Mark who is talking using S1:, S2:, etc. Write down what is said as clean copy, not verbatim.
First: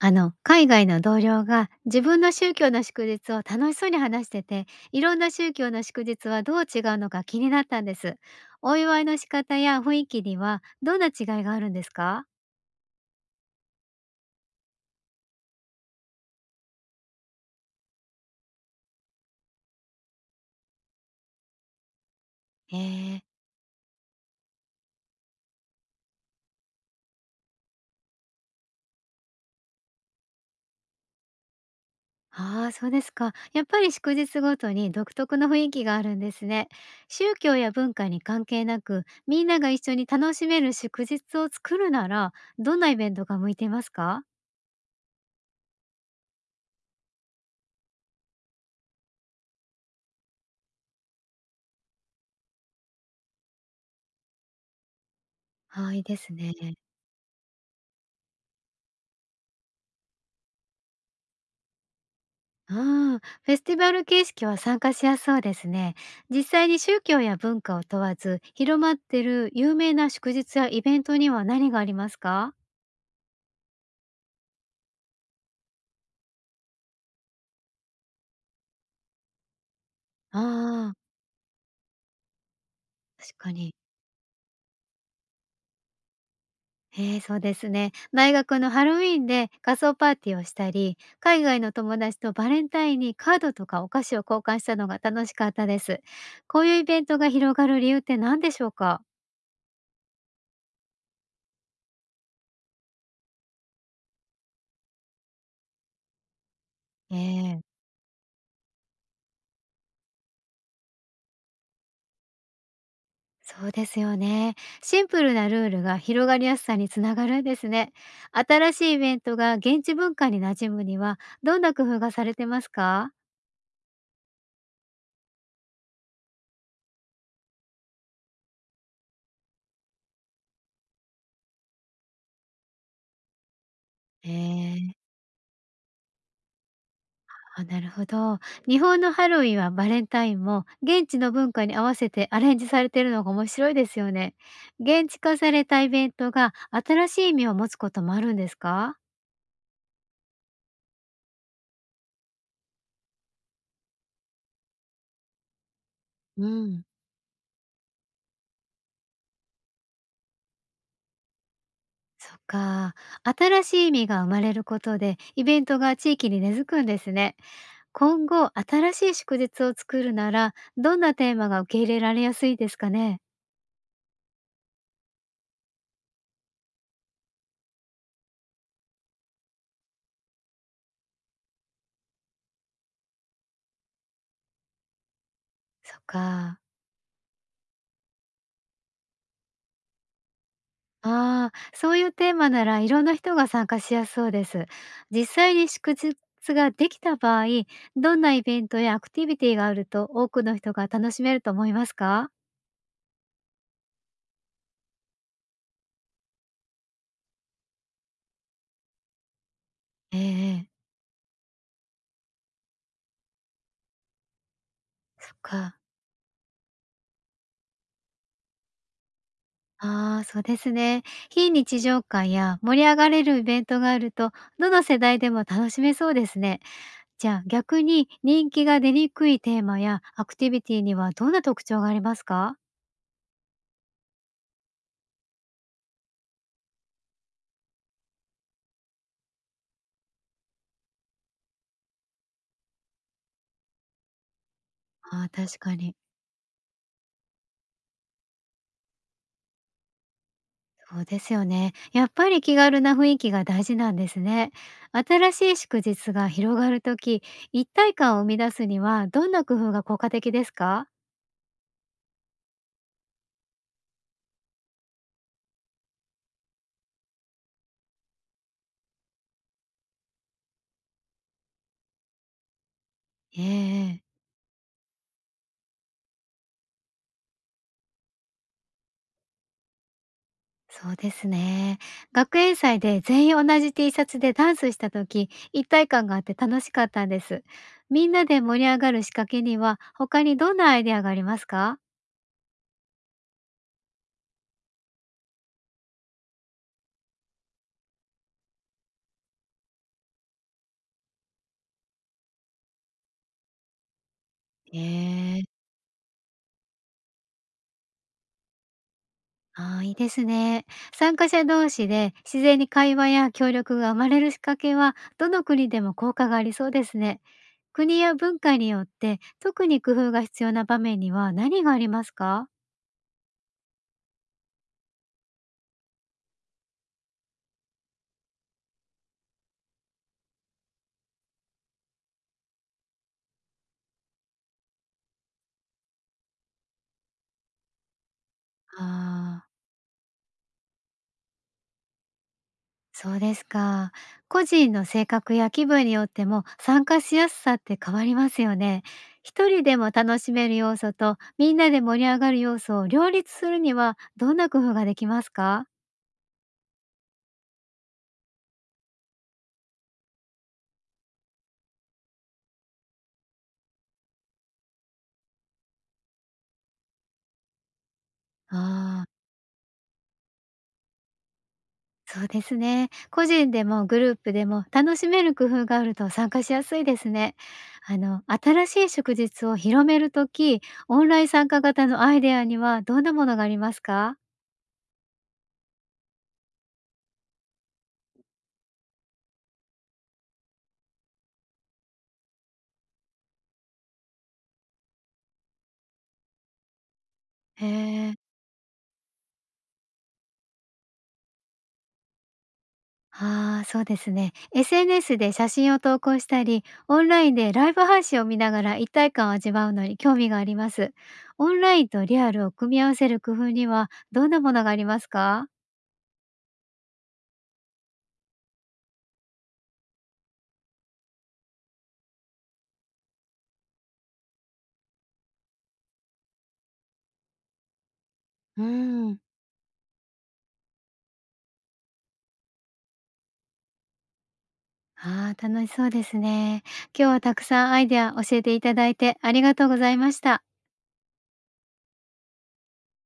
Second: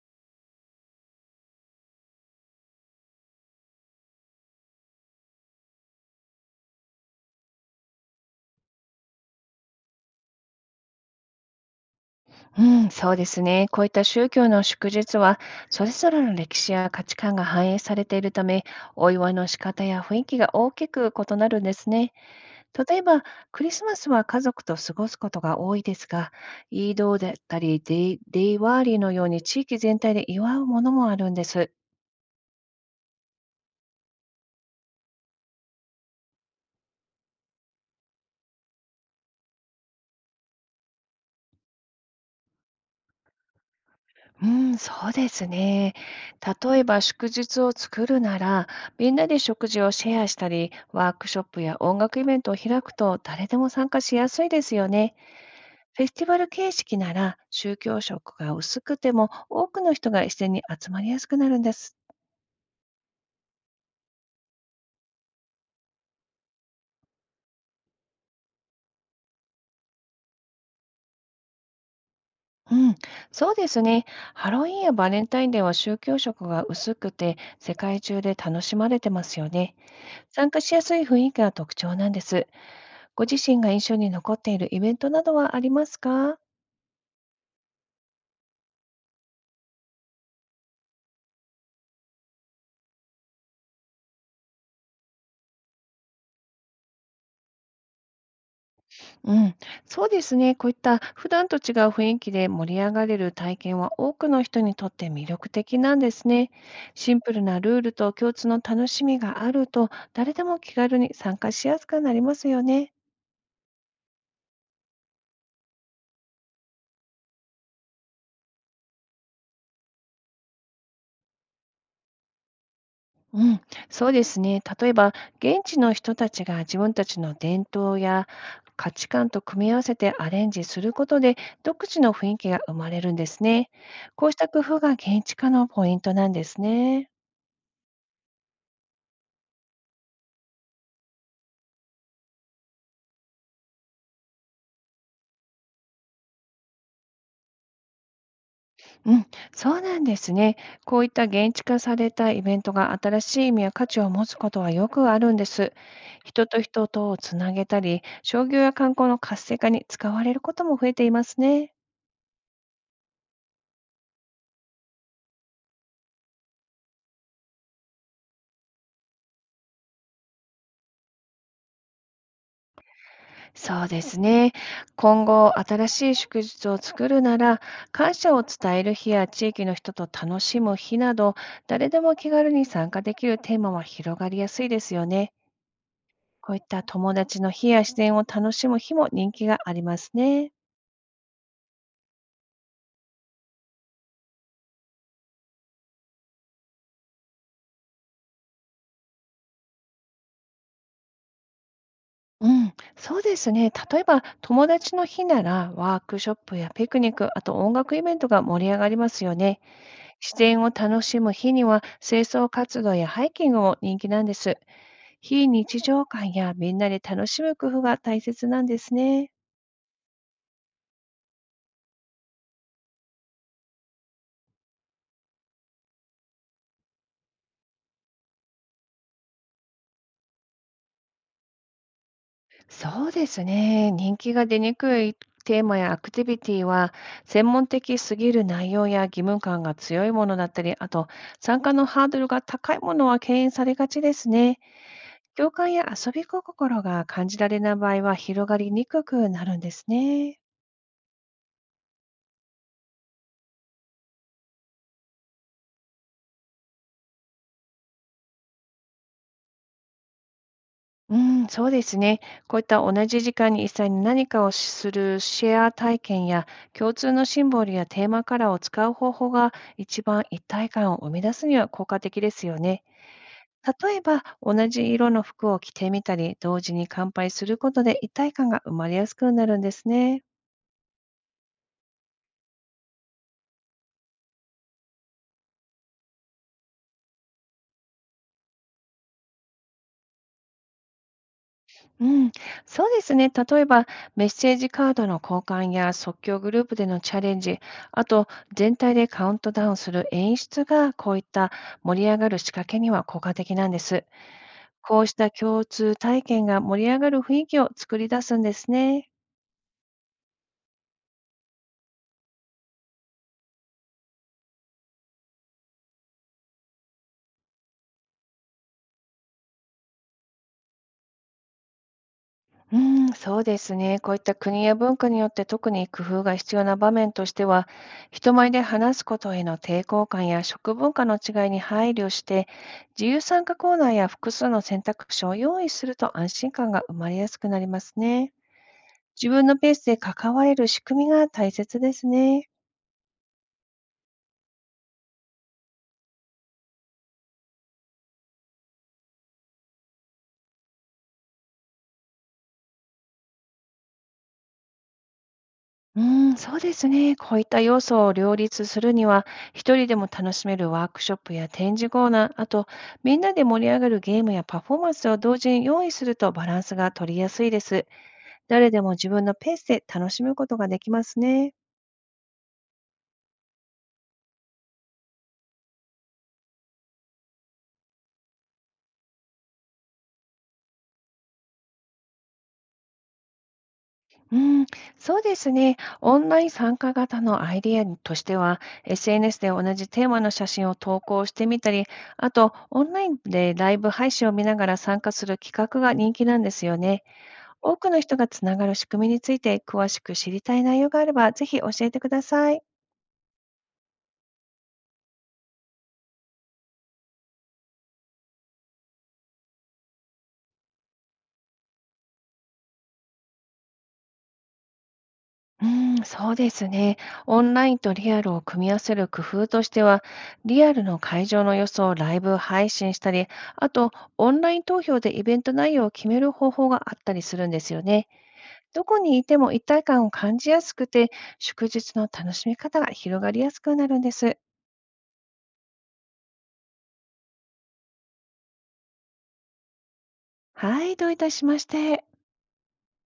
S1: 海外の同僚が自分の宗教の祝日を楽しそうに話してて、いろんな宗教の祝日はどう違うのか気になったんです。お祝いの仕方や雰囲気にはどんな違いがあるんですか？
S2: うん、そうですね。こういった宗教の祝日は、それぞれの歴史や価値観が反映されているため、お祝いの仕方や雰囲気が大きく異なるんですね。例え
S1: ええ。
S2: ば、クリスマスは家族と過ごすことが多いですが、イードーだったりデイワーリーのように地域全体で祝うものもあるんです。
S1: ああー、そうですか。やっぱり祝日ごとに独特の雰囲気があるんですね。宗教や文化に関係なく、みんなが一緒に楽しめる祝日を作るなら、どんなイベントが向いていますか？
S2: うん、そうですね。例えば祝日を作るなら、みんなで食事をシェアしたり、ワークショップや音楽イベントを開くと誰でも参加しやすいですよね。
S1: はいい
S2: フェス
S1: で
S2: ティ
S1: す
S2: バル
S1: ね。
S2: 形式なら宗教色が薄くても多くの人が自然に集まりやすくなるんです。
S1: ああ、フェスティバル形式は参加しやすそうですね。実際に宗教や文化を問わず広まってる有名な祝日やイベントには何がありますか？
S2: うん、そうですね。ハロウィンやバレンタインデーは宗教色が薄くて世界中で楽しまれてますよね。参加しや
S1: ああ、
S2: すい雰囲気が特徴なんです。ご
S1: 確
S2: 自
S1: か
S2: 身が
S1: に。
S2: 印象に残っているイベントなどはありますか？
S1: ええ、そうですね。大学のハロウィーンで仮装パーティーをしたり、海外の友達とバレンタインにカードとかお菓子を交換したのが楽しかったです。こういうイベントが広がる理由って何でしょうか？
S2: うん、そうですね。こういった普段と違う雰囲気で盛り上がれる体験は多くの人にとって魅力的なんですね。シンプル
S1: ええ、
S2: なルールと共通の楽しみがあると誰でも気軽に参加しやすくなりますよね。
S1: そうですよね。シンプルなルールが広がりやすさにつながるんですね。新しいイベントが現地文化に馴染むには、どんな工夫がされてますか？
S2: うん、そうですね。例えば、現地の人たちが自分たちの伝統や価値観と組み合わせてアレンジすることで、独自の雰囲気が生まれるんですね。こうした工夫が
S1: ええ、
S2: 現地化のポイントなんですね。
S1: あ、なるほど。日本のハロウィンはバレンタインも、現地の文化に合わせてアレンジされているのが面白いですよね。現地化されたイベントが新しい意味を持つこともあるんですか？
S2: うん、そうなんですね。こういった現地化されたイベントが新しい意味や価値を持つことはよくあるんです。
S1: う
S2: 人と
S1: ん、
S2: 人とをつなげたり、商業や観光の活性化に使われることも増えていますね。
S1: そっか。新しい意味が生まれることで、イベントが地域に根付くんですね。今後、新しい祝日を作るなら、どんなテーマが受け入れられやすいですかね？
S2: そうですね。今後、新しい祝日を作るなら、感謝を伝える日や地域の人と楽しむ日など、誰でも気軽に参加できるテーマは広がりやすいですよね。
S1: そっ
S2: こうい
S1: か。
S2: った友達の日や自然を楽しむ日も人気がありますね。
S1: ああ、そういうテーマならいろんな人が参加しやすそうです。実際に祝日ができた場合、どんなイベントやアクティビティがあると多くの人が楽しめると思いますか？
S2: うん、そうですね。例えば、友達の日なら、ワークショップやピクニック、あと音楽イベントが盛り上がりますよね。自然を
S1: ええ、
S2: 楽しむ日には、清掃活動やハイキングも人気なんです。
S1: そっ
S2: 非
S1: か。
S2: 日常感やみんなで楽しむ工夫が大切なんですね。
S1: ああ、そうですね。非日常感や盛り上がれるイベントがあると、どの世代でも楽しめそうですね。じゃあ逆に人気が出にくいテーマやアクティビティにはどんな特徴がありますか？
S2: そうですね。人気が出にくいテーマやアクティビティは、専門的すぎる内容や義務感が強いものだったり、あと、参加のハードルが高いものは敬遠されがちですね。
S1: ああ、
S2: 共
S1: 確
S2: 感
S1: かに。
S2: や遊び心が感じられない場合は広がりにくくなるんですね。
S1: そうですよね。やっぱり気軽な雰囲気が大事なんですね。新しい祝日が広がるとき、一体感を生み出すにはどんな工夫が効果的ですか？
S2: うん、そうですね。こういった同じ時間に一切に何かをするシェア体験や、共通のシンボルやテーマカラーを使う方法が、一番一体感を生み出すには効果的ですよね。例え
S1: ええ、
S2: ば、同じ色の服を着てみたり、同時に乾杯することで一体感が生まれやすくなるんですね。
S1: そうですね。学園祭で全員同じ T シャツでダンスしたとき一体感があって楽しかったんです。みんなで盛り上がる仕掛けには他にどんなアイデアがありますか？
S2: うん、そうですね。例えば、メッセージカードの交換や即興グループでのチャレンジ、あと、全体でカウントダウンする演出が、こういった盛り上がる仕掛けには効果的なんです。こうした
S1: ええ、
S2: 共通体験が盛り上がる雰囲気を作り出すんですね。
S1: ああ、いいですね。参加者同士で自然に会話や協力が生まれる仕掛けは、どの国でも効果がありそうですね。国や文化によって、特に工夫が必要な場面には何がありますか？
S2: うん、そうですね。こういった国や文化によって特に工夫が必要な場面としては、人前で話すことへの抵抗感や食文化の違いに配慮して、自由参加コーナーや複数の選択肢を用意すると安心感が生まれやすくなりますね。自
S1: あ
S2: 分
S1: あ、
S2: のペースで関われる仕組みが大切ですね。
S1: そうですか。個人の性格や気分によっても、参加しやすさって変わりますよね。一人でも楽しめる要素と、みんなで盛り上がる要素を両立するには、どんな工夫ができますか？
S2: うーん、そうですね。こういった要素を両立するには、一人でも楽しめるワークショップや展示コーナー、あと、みんなで盛り上がるゲームやパフォーマンスを同時に用意すると、バランスが取りやすいです。誰でも
S1: あ
S2: 自
S1: あ。
S2: 分のペースで楽しむことができますね。
S1: そうですね。個人でもグループでも楽しめる工夫があると参加しやすいですね。新しい祝日を広めるとき、オンライン参加型のアイデアにはどんなものがありますか？
S2: うん、そうですね。オンライン参加型のアイデアとしては、SNS で同じテーマの写真を投稿してみたり、あと、オンラインでライブ配信を見ながら参加する企画が人気なんですよね。
S1: へ
S2: 多くの
S1: え。
S2: 人がつながる仕組みについて詳しく知りたい内容があれば、ぜひ教えてください。
S1: ああ、そうですね。SNS で写真を投稿したり、オンラインでライブ配信を見ながら一体感を味わうのに興味があります。オンラインとリアルを組み合わせる工夫にはどんなものがありますか？
S2: うん、そうですね。オンラインとリアルを組み合わせる工夫としては、リアルの会場の様子をライブ配信したり、あと、オンライン投票でイベント内容を決める方法があったりするんですよね。
S1: う
S2: どこに
S1: ん、
S2: いても一体感を感じやすくて、祝日の楽しみ方が広がりやすくなるんです。
S1: ああ、楽しそうですね。今日はたくさんアイデア教えていただいてありがとうございました。
S2: はい、どういたしまして。